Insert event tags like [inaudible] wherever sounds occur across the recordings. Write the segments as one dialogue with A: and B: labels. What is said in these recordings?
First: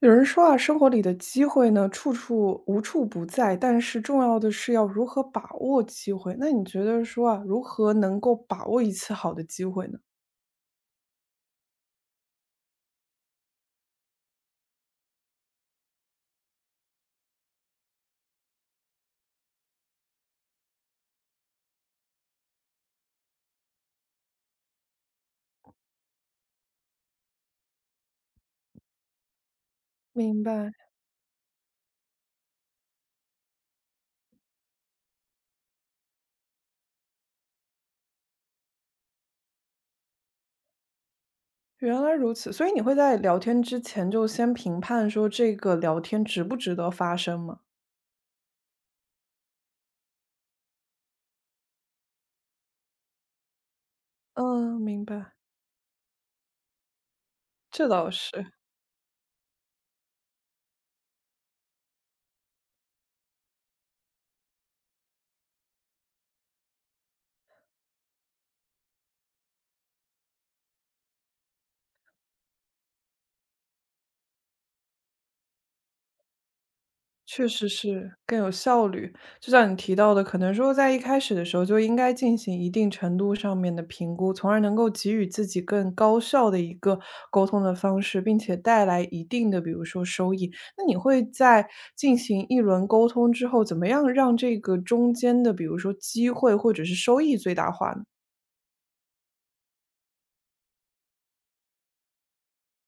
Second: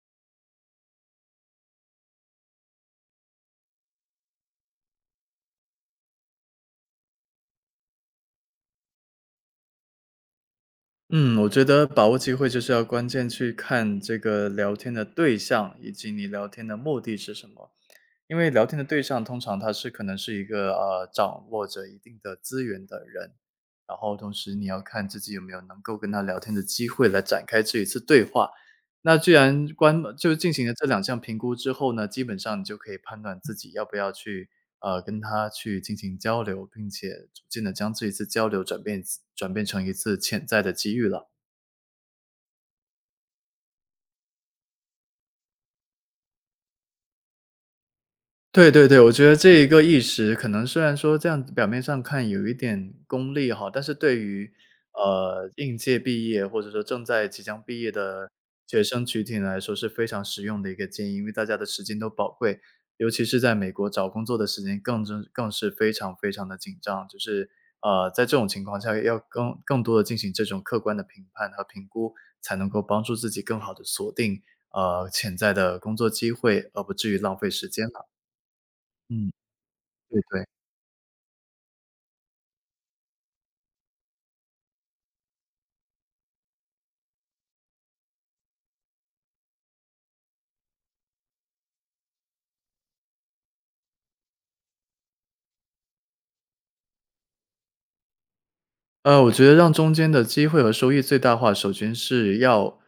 A: 有人说啊，生活里的机会呢，处处无处不在，但是重要的是要如何把握机会。那你觉得说啊，如何能够把握一次好的机会呢？
B: 嗯，我觉得把握机会就是要关键去看这个聊天的对象，以及你聊天的目的是什么。因为聊天的对象通常他是可能是一个掌握着一定的资源的人，然后同时你要看自己有没有能够跟他聊天的机会来展开这一次对话。那既然关就
A: 明
B: 进行
A: 白，
B: 了这两项评估之后呢，基本上你就可以判断自己要不要去跟他去进行交流，并且逐渐的将这一次交流转变成一次潜在的机遇了。
A: 原来如此。所以你会在聊天之前就先评判说这个聊天值不值得发生吗？
B: 对对对，我觉得这一个意识可能虽然说这样子表面上看有一点功利哈，但是对于，
A: 嗯，明白，
B: 应届毕业或者说正在即将毕
A: 这
B: 业
A: 倒
B: 的
A: 是。
B: 学生群体来说是非常实用的一个建议，因为大家的时间都宝贵，尤其是在美国找工作的时间更是非常非常的紧张。就是，在这种情况下要更多的进行这种客观的评判和评估，才能够帮助自己更好的锁定，潜在的工作机会，而不至于浪
A: 确
B: 费时
A: 实
B: 间了，
A: 是，更有效率。
B: 嗯。
A: 就像你提到
B: 对
A: 的，可
B: 对，
A: 能说在一开始的时候就应该进行一定程度上面的评估，从而能够给予自己更高效的一个沟通的方式，并且带来一定的，比如说收益。那你会在进行一轮沟通之后，怎么样让这个中间的，比如说机会或者是收益最大化呢？
B: 我觉得让中间的机会和收益最大化，首先是要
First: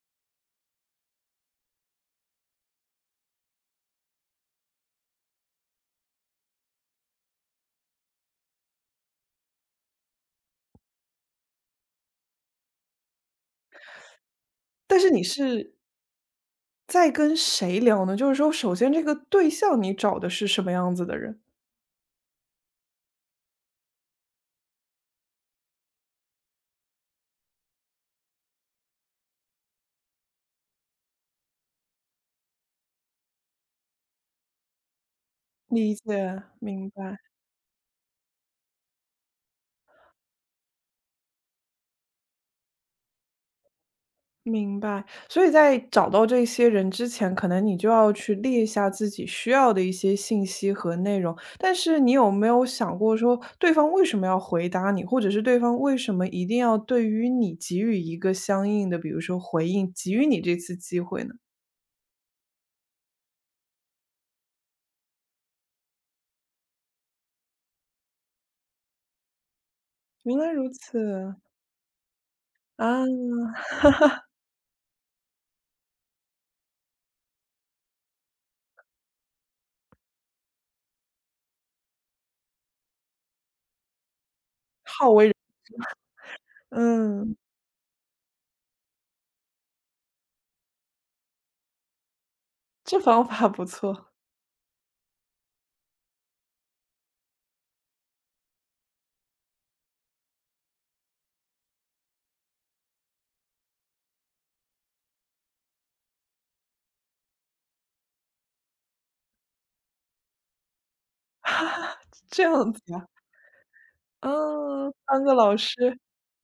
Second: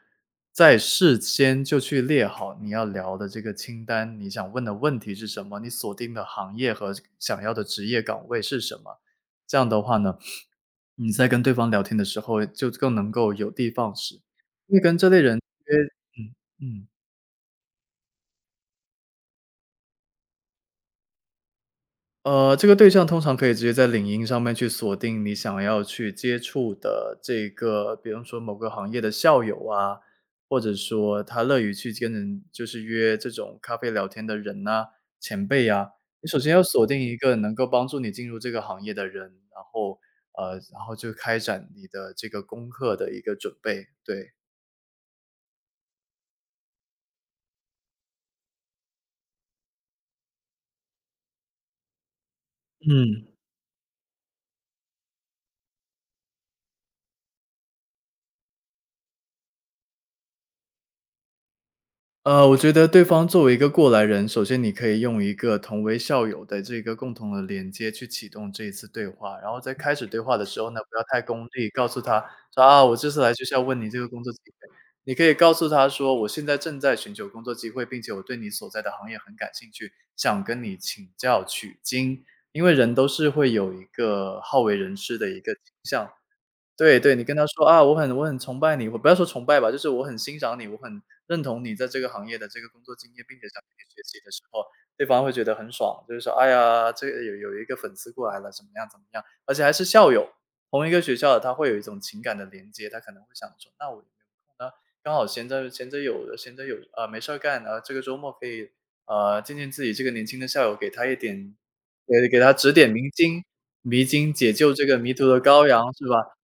B: 在事先就去列好你要聊的这个清单，你想问的问题是什么，你锁定的行业和想要的职业岗位是什么。这样的话呢，你在跟对方聊天的时候就更能够有的放矢，因为跟
A: 但
B: 这
A: 是
B: 类
A: 你
B: 人
A: 是
B: 约嗯，嗯。
A: 在跟谁聊呢？就是说，首先这个对象你找的是什么样子的人？
B: 这个对象通常可以直接在领英上面去锁定你想要去接触的这个，比方说某个行业的校友啊，或者说他乐于去跟人就是约这种咖啡聊天的人呐、前辈啊。
A: 理
B: 你首
A: 解，
B: 先要锁
A: 明
B: 定一
A: 白。
B: 个能够帮助你进入这个行业的人，然后然后就开展你的这个功课的一个准备，对。
A: 明白，所以在找到这些人之前，可能你就要去列下自己需要的一些信息和内容。但是你有没有想过
B: 嗯。
A: 说，对方为什么要回答你，或者是对方为什么一定要对于你给予一个相应的，比如说回应，给予你这次机会呢？
B: 我觉得对方作为一个过来人，首先你可以用一个同为校友的这个共同的连接去启动这一次对话，然后在开始对话
A: 原
B: 的
A: 来
B: 时
A: 如
B: 候呢，不要太
A: 此，
B: 功利，告诉他说：“啊，我
A: 啊，
B: 这次来就是要问你这个工作机会。”你可以告诉他说：“我现在正在寻求工作机会，并且我对你所在的行业很感兴趣，想跟你请教取经。”因为人都是会有一个好为人
A: 好
B: 师
A: 为
B: 的
A: 人，
B: 一个倾向，对对，你跟
A: 嗯，
B: 他说：“啊，我很崇拜你。”我不要说崇拜吧，就是我很欣赏你，我很认同你在这个行业的这个工作
A: 这
B: 经验，
A: 方
B: 并且
A: 法
B: 想
A: 不
B: 跟你学
A: 错，
B: 习的时候，对方会觉得很爽，就是说：“哎呀，这个有一个粉丝过来了，怎么样怎么样。”而且还是校友，同一个学校的，他会有一种情感的连接，他可能会想说：“那我有没有空呢？刚好闲着有啊没事儿干，这个周末可以，见见自己这个年轻的校友，给他一点
A: [laughs]
B: 给
A: 这
B: 他指
A: 样
B: 点
A: 子啊，
B: 迷津，解救这
A: 嗯，
B: 个迷
A: 当
B: 途
A: 个
B: 的
A: 老
B: 羔羊，
A: 师，
B: 是吧？”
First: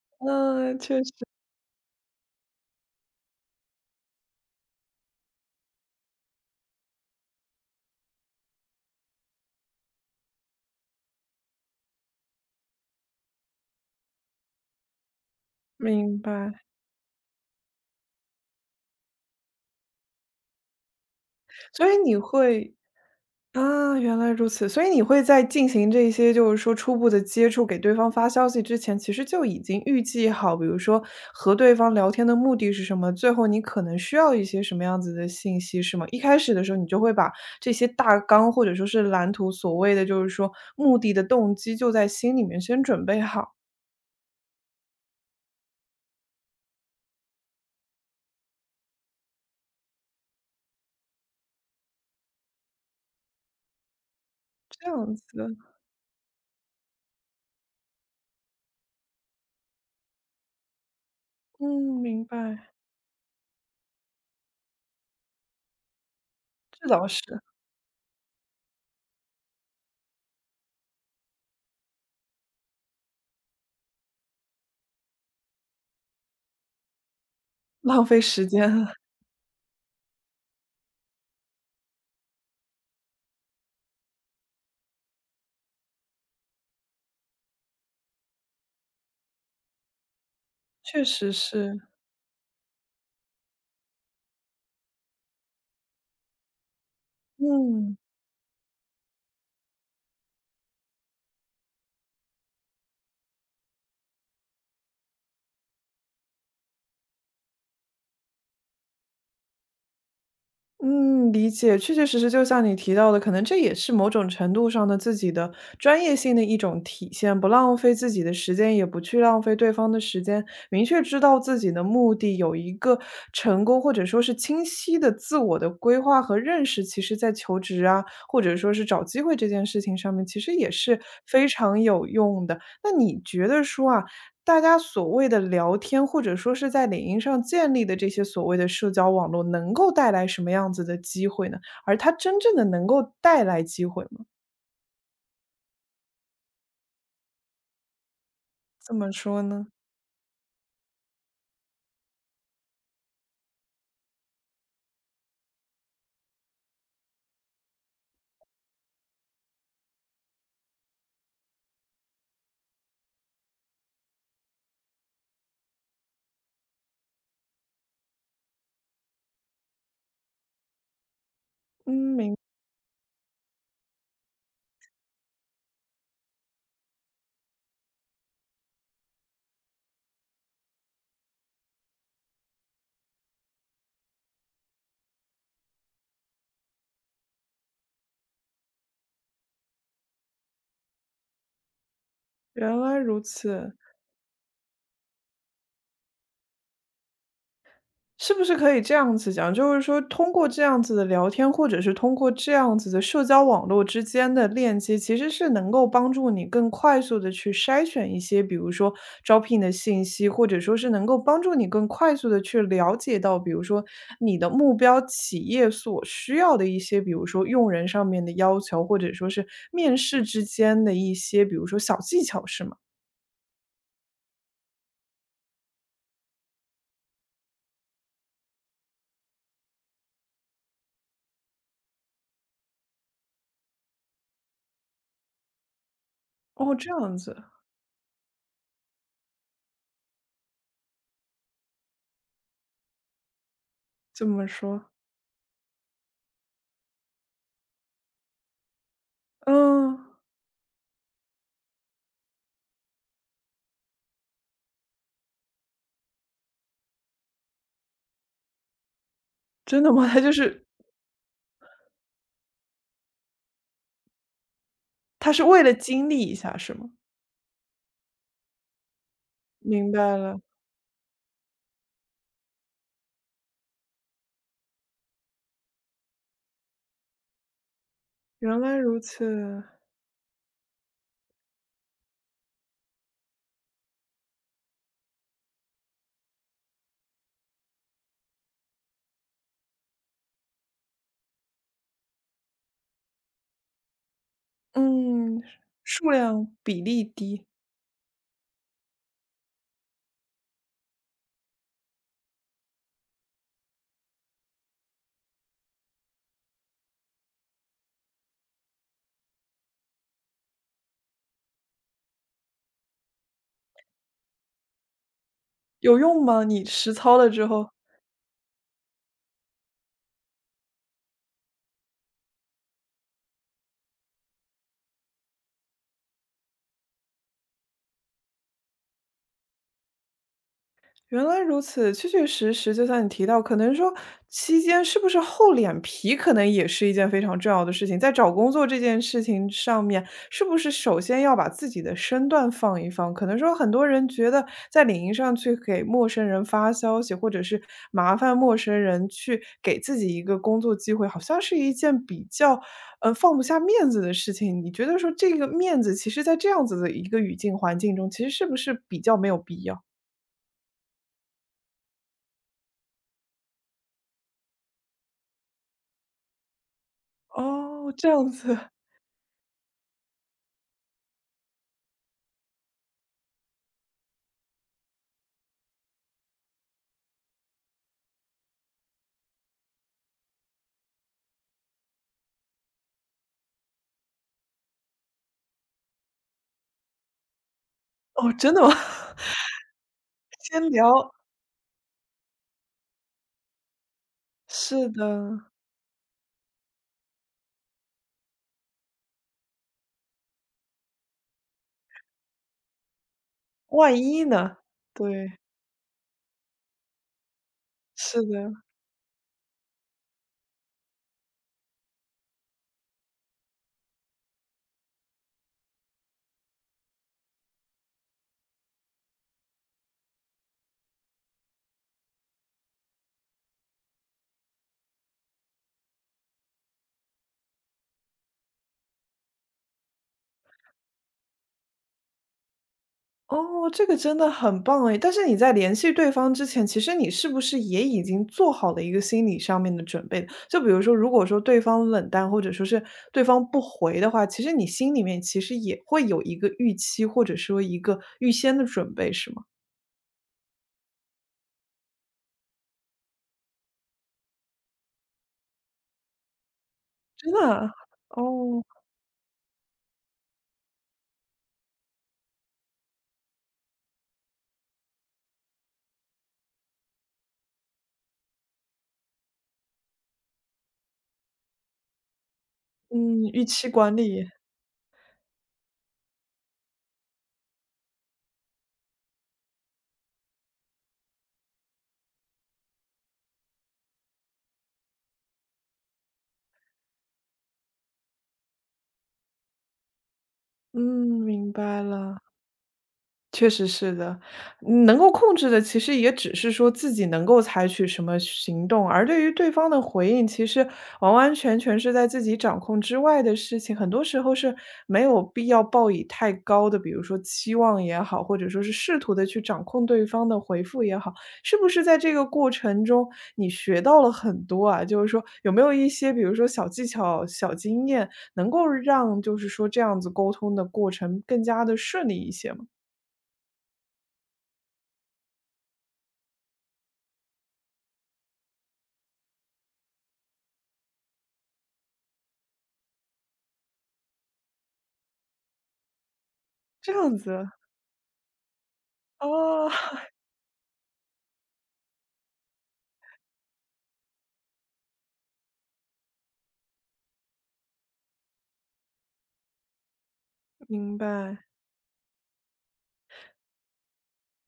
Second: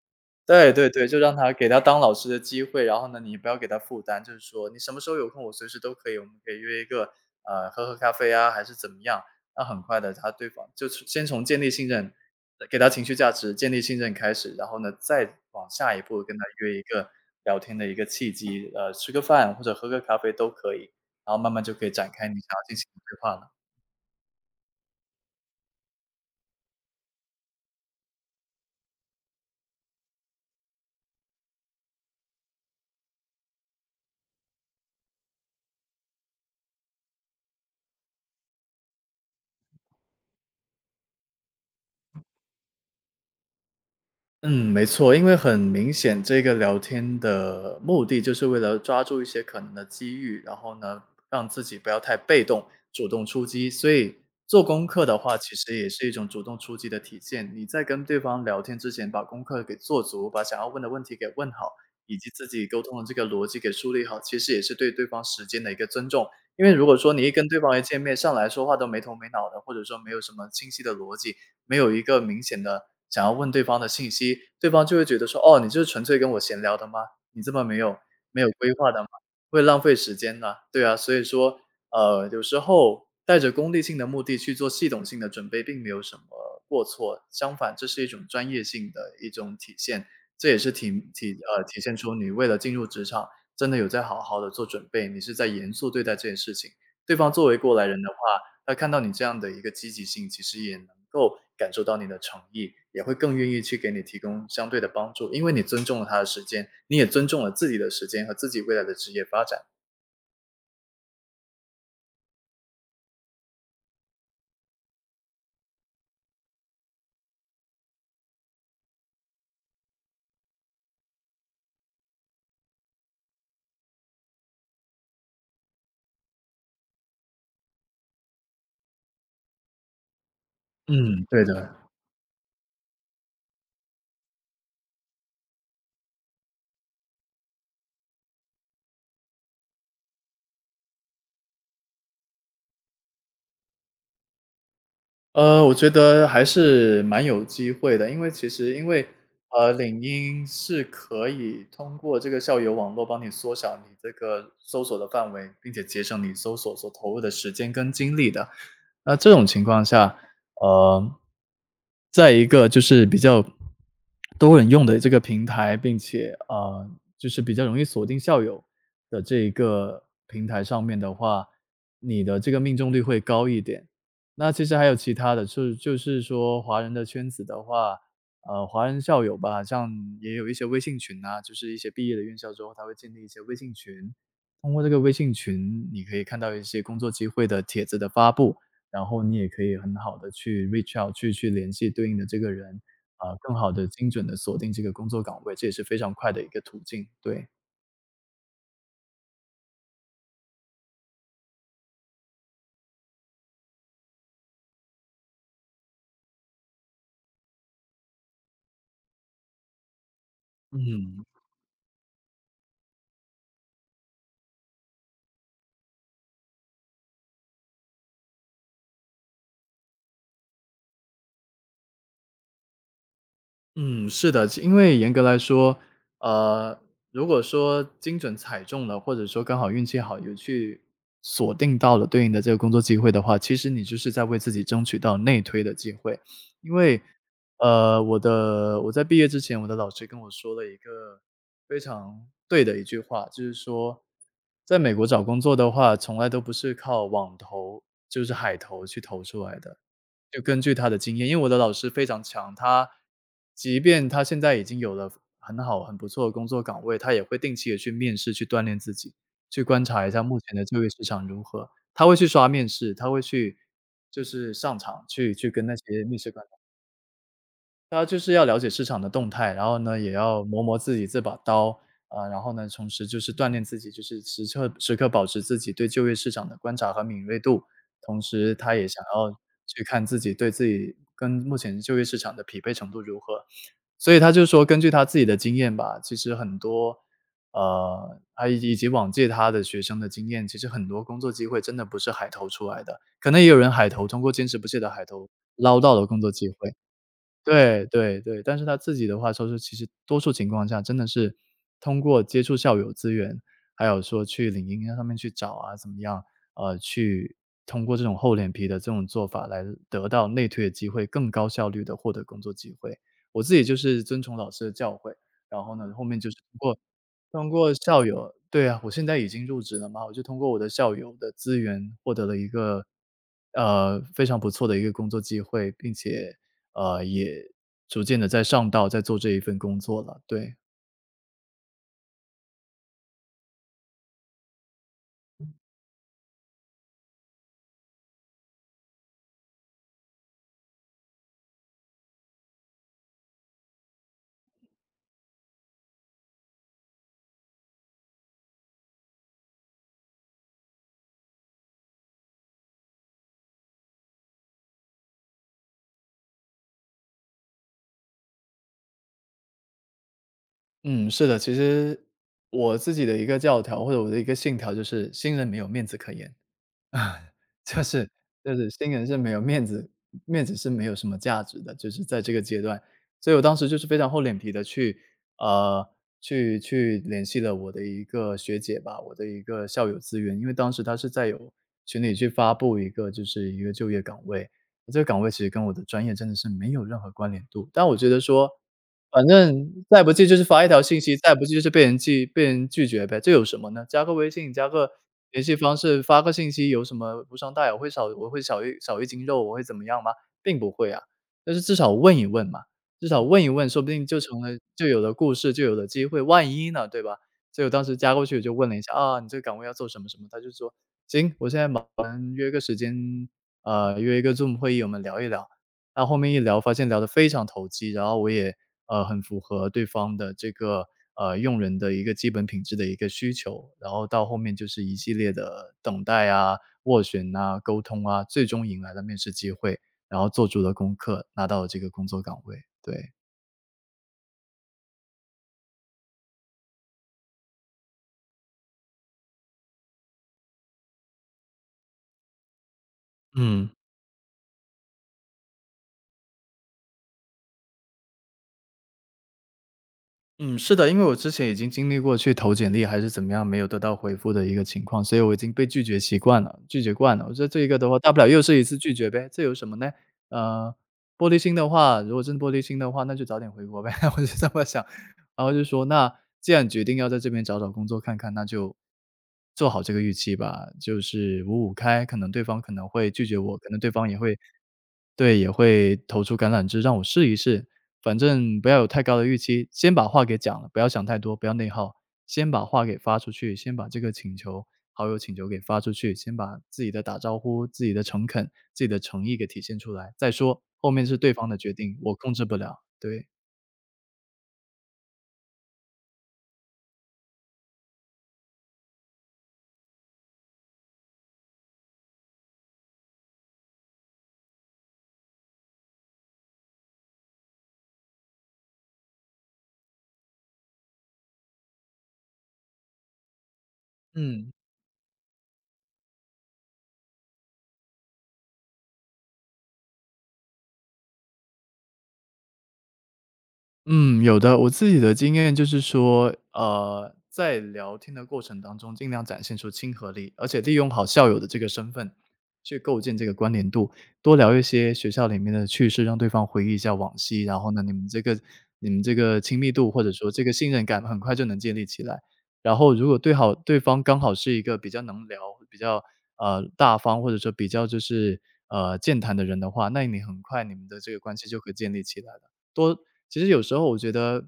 B: 对
A: 嗯，
B: 对
A: 确
B: 对，
A: 实，
B: 就让他给他当老师的机会，然后呢，你不要给他负担，就是说你什么时候有空，我随时都可以，我们可以约一个，喝咖啡啊，还是怎么样。那很快的，他对方就是先从建立信任，给他情绪价值，建立信任开始，然后呢，再往下一
A: 明
B: 步跟他
A: 白。
B: 约一个聊天的一个契机，吃个饭或者喝个咖啡都可以，然后慢慢就可
A: 所
B: 以
A: 以
B: 展
A: 你
B: 开你想要进
A: 会
B: 行的对话了。
A: 啊，原来如此。所以你会在进行这些就是说初步的接触，给对方发消息之前，其实就已经预计好，比如说和对方聊天的目的是什么，最后你可能需要一些什么样子的信息，是吗？一开始的时候，你就会把这些大纲或者说是蓝图，所谓的就是说目的的动机，就在心里面先准备好，
B: 嗯，没错，因为很明显，这个聊天的目的就是为了抓住一些可能的机遇，然后呢，让自己不要太被动，主动出击。所以做功
A: 这
B: 课
A: 样
B: 的
A: 子
B: 话，其
A: 的。
B: 实也是一种主动出击的体现。你在跟对方聊天之前，把功课给做足，把想要问的问题给问好，
A: 嗯，
B: 以
A: 明
B: 及自己
A: 白，
B: 沟通的这个逻辑给梳理好，其实也是对对方时间的一个尊重。因为如
A: 这
B: 果
A: 倒
B: 说
A: 是，
B: 你一跟对方一见面上来说话都没头没脑的，或者说没有什么清晰的逻辑，没有一个明显的想要问对方的信息，对方就会觉得说：“哦，你就是纯粹跟我闲聊的吗？你这么没有
A: 浪费时间
B: 规划
A: 了
B: 的吗？会浪费时间的。”对啊，所以说，有时候带着功利性的目的去做系统性的准备，并没有什么过错，相反，这是一种专业性的一种体现，这也是
A: 确实是，
B: 体现出你为了进入职场，真的有在好好的做准备，你是在严肃对待这件事情。对方作为过来
A: 嗯。
B: 人的话他看到你这样的一个积极性，其实也能够感受到你的诚意，也会更愿意去给你提供相对的帮助，因为你尊重了他的时间，你也尊重了自己的时间和自己未来的职业发展。
A: 嗯，理解，确确实实就像你提到的，可能这也是某种程度上的自己的专业性的一种体现，不浪费自己的时间，也不去浪费对方的时间，明确知道自己的目的，有一个成功或者说是清晰的自我的规划和认识，其实在求职啊，或者说是找机会这件事情上面，其实也是
B: 嗯，对
A: 非
B: 的。
A: 常有用的。那你觉得说啊，大家所谓的聊天，或者说是在领英上建立的这些所谓的社交网络，能够带来什么样子的机会呢？而它真正的能够带来机会吗？
B: 我觉得还是蛮有机会的，因为其实因
A: 怎
B: 为，
A: 么说呢？
B: 领英是可以通过这个校友网络帮你缩小你这个搜索的范围，并且节省你搜索所投入的时间跟精力的。那这种情况下，呃，在一个就是比较多人用的这个平台，并且,就是比较容易锁定校友的这一个平台上面的话，
A: 嗯，
B: 你
A: 明
B: 的这个命中率会高一点。那其实还有其他的，就是说华人的圈子的话，华人校友吧，像也有一些微信群啊，就是一些毕业的院校之后，他会建立一些微信群，通过这个微信群，你可以看到一些工作机会的帖子的发布，然后你也可以很好的去 reach out,去联系对应的这个
A: 原
B: 人，
A: 来如
B: 啊，更好
A: 此。
B: 的精准的锁定这个工作岗位，这也是非常快的一个途径，对。
A: 是不是可以这样子讲，就是说通过这样子的聊天，或者是通过这样子的社交网络之间的链接，其实是能够帮助你更快速的去筛选一些，比如说招聘的信息，或者说是能够
B: 嗯。
A: 帮助你更快速的去了解到，比如说你的目标企业所需要的一些，比如说用人上面的要求，或者说是面试之间的一些，比如说小技巧，是吗？
B: 嗯，是的，因为严格来说，呃，如果说精准踩中了，或者说刚好运气好，有去锁定到了对应的这个工作机会的话，其实你就是在为自己争取到内推的机会。因
A: 哦，这
B: 为，
A: 样子，
B: 我在毕业之前，我的老师跟我说了一个非常对的一句话，就是说，
A: 这么
B: 在
A: 说，
B: 美国找工作的话，从来都不是靠网投，就是海投去投出来的。
A: 嗯，
B: 就根据他的经验，因为我的老师非常强，他即便他现在已经有了很好、很不错的工作岗位，他也会定期的去面试，去锻炼自己，去
A: 真
B: 观
A: 的
B: 察
A: 吗？
B: 一
A: [laughs] 它
B: 下
A: 就
B: 目前的
A: 是
B: 就业市场如何。他会去刷面试，他会去就是上场
A: 他是
B: 去
A: 为
B: 跟
A: 了
B: 那些
A: 经
B: 面
A: 历
B: 试
A: 一
B: 官
A: 下，是吗？
B: 他就是要了解市场的动态，然后
A: 明
B: 呢，也
A: 白了，
B: 要磨磨自己这把刀，啊，然后呢，同时就是锻炼自己，就是时刻保持自己对就业市场的观察和敏锐度，同时
A: 原
B: 他
A: 来
B: 也
A: 如
B: 想要
A: 此。
B: 去看自己对自己跟目前就业市场的匹配程度如何。所以他就说根据他自己的经验吧，其实很多，他以及往届他的学生的经验，其实很多工作机会真的不是海投出来的，可能也有人海投，通过坚持不懈的海投
A: 嗯，
B: 捞到了
A: 数
B: 工作机
A: 量
B: 会。
A: 比例低，
B: 对对对，但是他自己的话说是其实多数情况下真的是通过接触校友资源，还有说去领英啊上面去找啊，怎么样，去通过这种厚脸皮的这种做法来得到内推的机会，更高效率的获得工作机会。我自己就是遵从老师的教诲，然后呢，
A: 有
B: 后面
A: 用
B: 就是通
A: 吗？你
B: 过
A: 实操了之
B: 通
A: 后。
B: 过校友对啊，我现在已经入职了嘛，我就通过我的校友的资源获得了一个，非常不错的一个工作机会，并且也逐渐的在上道，在做这一份工作了，对。
A: 原来如此，确确实实，就像你提到，可能说期间是不是厚脸皮，可能也是一件非常重要的事情。在找工作这件事情上面，是不是首先要把自己的身段放一放？可能说很多人觉得在领英上去给陌生人发消息，或者是麻烦陌生人去给自己一个工作机会，好像是一件比较放不下面子的事情。你觉得说这个面子，其实在这样子的一个语境环境中，其实是不是比较没有必要？
B: 嗯，是的，其实我自己的一个教条，或者我的一个信条就是新人没有面子可言。啊，就
A: 哦，
B: 是
A: 这样
B: 就
A: 子，
B: 是新人是没有面子是没有什么价值的，就是在这个阶段。所以我当时就是非常厚脸皮的去呃，去联系了我的一个学姐吧，我的一个校友资源。因为当时她是在有群里去发布一个就是一个就业岗位，这个岗位其实跟我的专业真的是没有任何关联度。但我觉得
A: 哦，
B: 说
A: 真的吗？[laughs]
B: 反正再不济就是发一
A: 先
B: 条信
A: 聊，
B: 息，再不济就是被人拒绝呗，这有什么呢？加个微信，加
A: 是
B: 个
A: 的，
B: 联系方式，发个信息有什么无伤大雅？我会少一斤肉，我会怎么样吗？并不会啊，但是至少问一问嘛，至少问一问，说不
A: 万
B: 定就
A: 一
B: 成了
A: 呢？
B: 就有了故
A: 对，
B: 事，就有了机会，万一呢，对吧？所以我当时加
A: 是
B: 过去我
A: 的，
B: 就问了一下，啊，你这个岗位要做什么什么，他就说我们约个时间，约一个 Zoom 会议，我们聊一聊。那后面一聊发现聊得非常投机，然后我也，很符合对方的这个，用人的一个基本品质的一个需求。然后到后面就是一系列的等待啊、斡旋啊、沟通啊，最终迎来了面试机会，然后做足了功课，拿到了这个工作岗位，对。
A: 哦，这个真的很棒哎。但是你在联系对方之前，其实你是不是也已经做好了一个心理上面的准备？就比如说，如果说对方冷淡，或者说是对方不
B: 嗯。
A: 回的话，其实你心里面其实也会有一个预期，或者说一个预先的准备，是吗？
B: 嗯，是的，因为我之前已经经历过去投简历还是怎么样没有得到回复的一个情况，所以我已经被拒绝习惯了，拒绝惯了。
A: 真
B: 我觉得
A: 的
B: 这一
A: 啊，
B: 个的话，大不了又是一
A: 哦，
B: 次拒绝呗，这有什么呢？呃，玻璃心的话，如果真玻璃心的话，那就早点回国呗，[laughs] 我就这么想。然后就说，那既然决定要在这边找找工作看看，那就做好这个预期吧，就是五五开，可能对方可能会
A: 嗯，
B: 拒绝
A: 预
B: 我，可
A: 期
B: 能对
A: 管
B: 方也
A: 理，
B: 会对，也会投出橄榄枝让我试一试，反正不要有太高的预期，先把话给讲了，不要想太多，不要内耗，先把话给发出去，先把这个请求好友请求给发出去，先把自己的打招呼、自己的诚恳、自己的诚意给体现出来，再说，
A: 嗯，
B: 后面是对方
A: 明
B: 的决
A: 白
B: 定，我
A: 了。
B: 控制不了，对。
A: 确实是的，能够控制的其实也只是说自己能够采取什么行动，而对于对方的回应，其实完完全全是在自己掌控之外的事情。很多时候是没有必要抱以太高的，比如说期望也好，或者说是试图的去掌控对方的回复也好，是不是在这个过程中你学到了很
B: 嗯。
A: 多啊？就是说有没有一些，比如说小技巧、小经验，能够让就是说这样子沟通的过程更加的顺利一些吗？
B: 嗯，有的。我自己的经验就是说，在聊天的过程当中，尽量展现出亲和力，而且利用好校友的这个身份去构建这个关联度，多聊一些学校里面的趣事，让对方回忆一
A: 这
B: 下往
A: 样
B: 昔。
A: 子，
B: 然后呢，你们这个亲
A: 哦，
B: 密度或
A: [laughs]
B: 者说这个信任感很快就能建立起来。然后，如果对好对方刚好是一个比较能聊、比较大方，或者说比较就是健谈的人的话，那你很快你们
A: 明
B: 的这个关
A: 白。
B: 系就可以建立起来了。其实有时候我觉得，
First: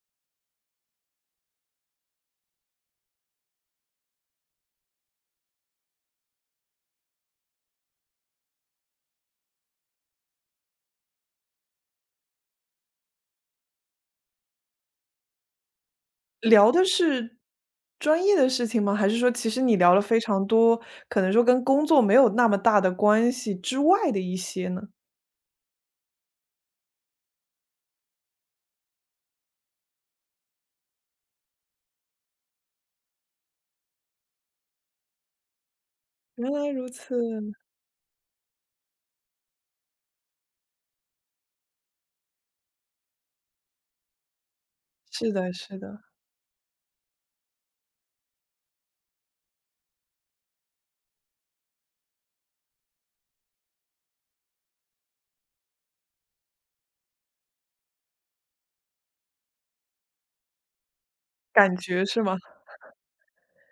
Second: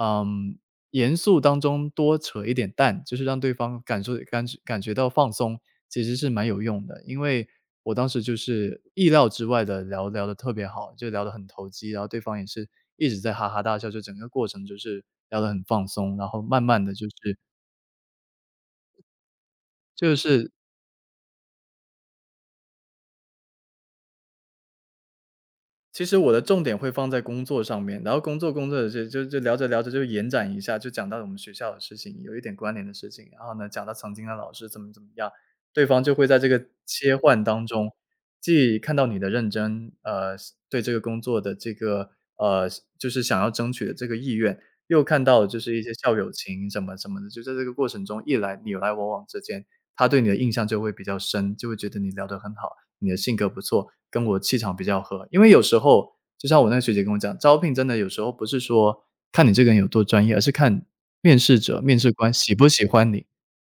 B: 嗯，严肃当中多扯一点淡，就是让对方感受感感觉到放松，其实是蛮有用的。因为我当时就是意料之外的聊聊的特别好，就聊得很投机，然后对方也是一直在哈哈大笑，就整个过程就是聊得很放松，然后慢
A: 聊
B: 慢
A: 的
B: 的就
A: 是
B: 是
A: 专业的事情吗？还是说其实你聊了
B: 就
A: 非常
B: 是
A: 多，可能说跟工作没有那么大的关系之外的一些呢？
B: 其实我的重点会放在工作上面，然后工作工作的就就就聊着聊着就延展一下，就讲到我们学校的事情，有一点关联的事情，然后呢，讲到曾经的老师怎么怎么样，对方就会在这
A: 原
B: 个
A: 来如此，
B: 切换当中，既看到你的认真，对这个工作的这个呃，就是想要争取的这个意愿，又看
A: 是
B: 到
A: 的
B: 就是
A: 是
B: 一些
A: 的，
B: 校友情什么什么的，就在这个过程中，一来你来我往之间，他对你的印象就会比较深，就会觉得你聊得很好。你的性格不错，跟我气场比较合。因为有时候，就像我那个学姐跟我讲，招聘真的有时候不是说看你这个人有多专业，而是看面试
A: 感
B: 者、面
A: 觉
B: 试
A: 是
B: 官
A: 吗？
B: 喜不喜欢你，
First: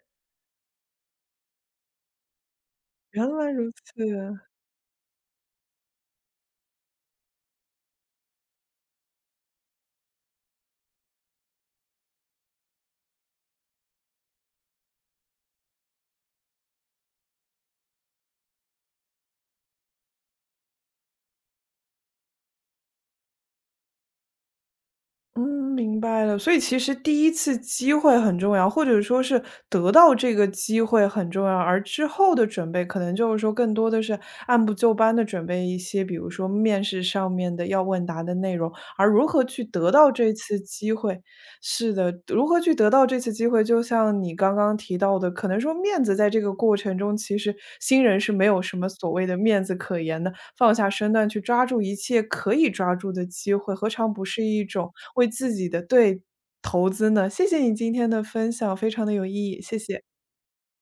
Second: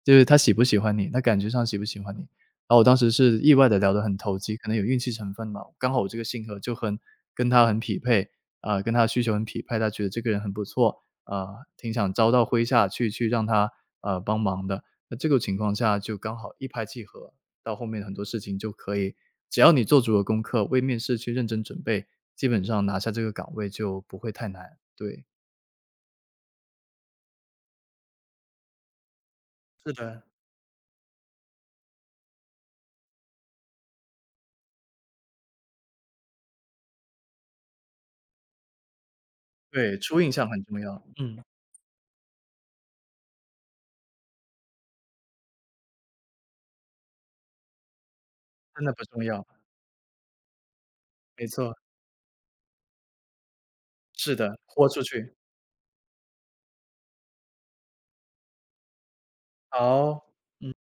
B: 就是他喜不喜欢你，他感觉上喜不喜欢你。然后我当时
A: 原
B: 是
A: 来
B: 意外
A: 如
B: 的聊得很投
A: 此。
B: 机，可能有运气成分嘛。刚好我这个性格就很跟他很匹配，啊，跟他的需求很匹配，他觉得这个人很不错，啊，挺想招到麾下去，去让他，帮忙的。那这个情况下就刚好一拍即合。到后面很多事情就可以只要你做足了功课，为面试去认真准备，基本上拿下这个岗位就不会太难，对。
A: 嗯，明白了。所以其实第一次机会很重要，或者说是
B: 是
A: 得到
B: 的，
A: 这个机会很重要，而之后的准备可能就是说更多的是按部就班的准备一些，比如说面试上面的要问答的内容，而如何去得
B: 对，
A: 到
B: 初印
A: 这
B: 象
A: 次
B: 很重
A: 机
B: 要，
A: 会，
B: 嗯，
A: 是的，如何去得到这次机会，就像你刚刚提到的，可能说面子在这个过程中，其实新人是没有什
B: 真
A: 么
B: 的不
A: 所
B: 重
A: 谓的
B: 要，
A: 面子可言的，放下身段去
B: 没
A: 抓
B: 错，
A: 住一切可以抓住的机会，何尝不
B: 是
A: 是
B: 的，
A: 一
B: 豁
A: 种
B: 出
A: 为
B: 去，
A: 自己的对投资呢？谢谢你今天的分享，非常的有意义，谢谢。
B: 好。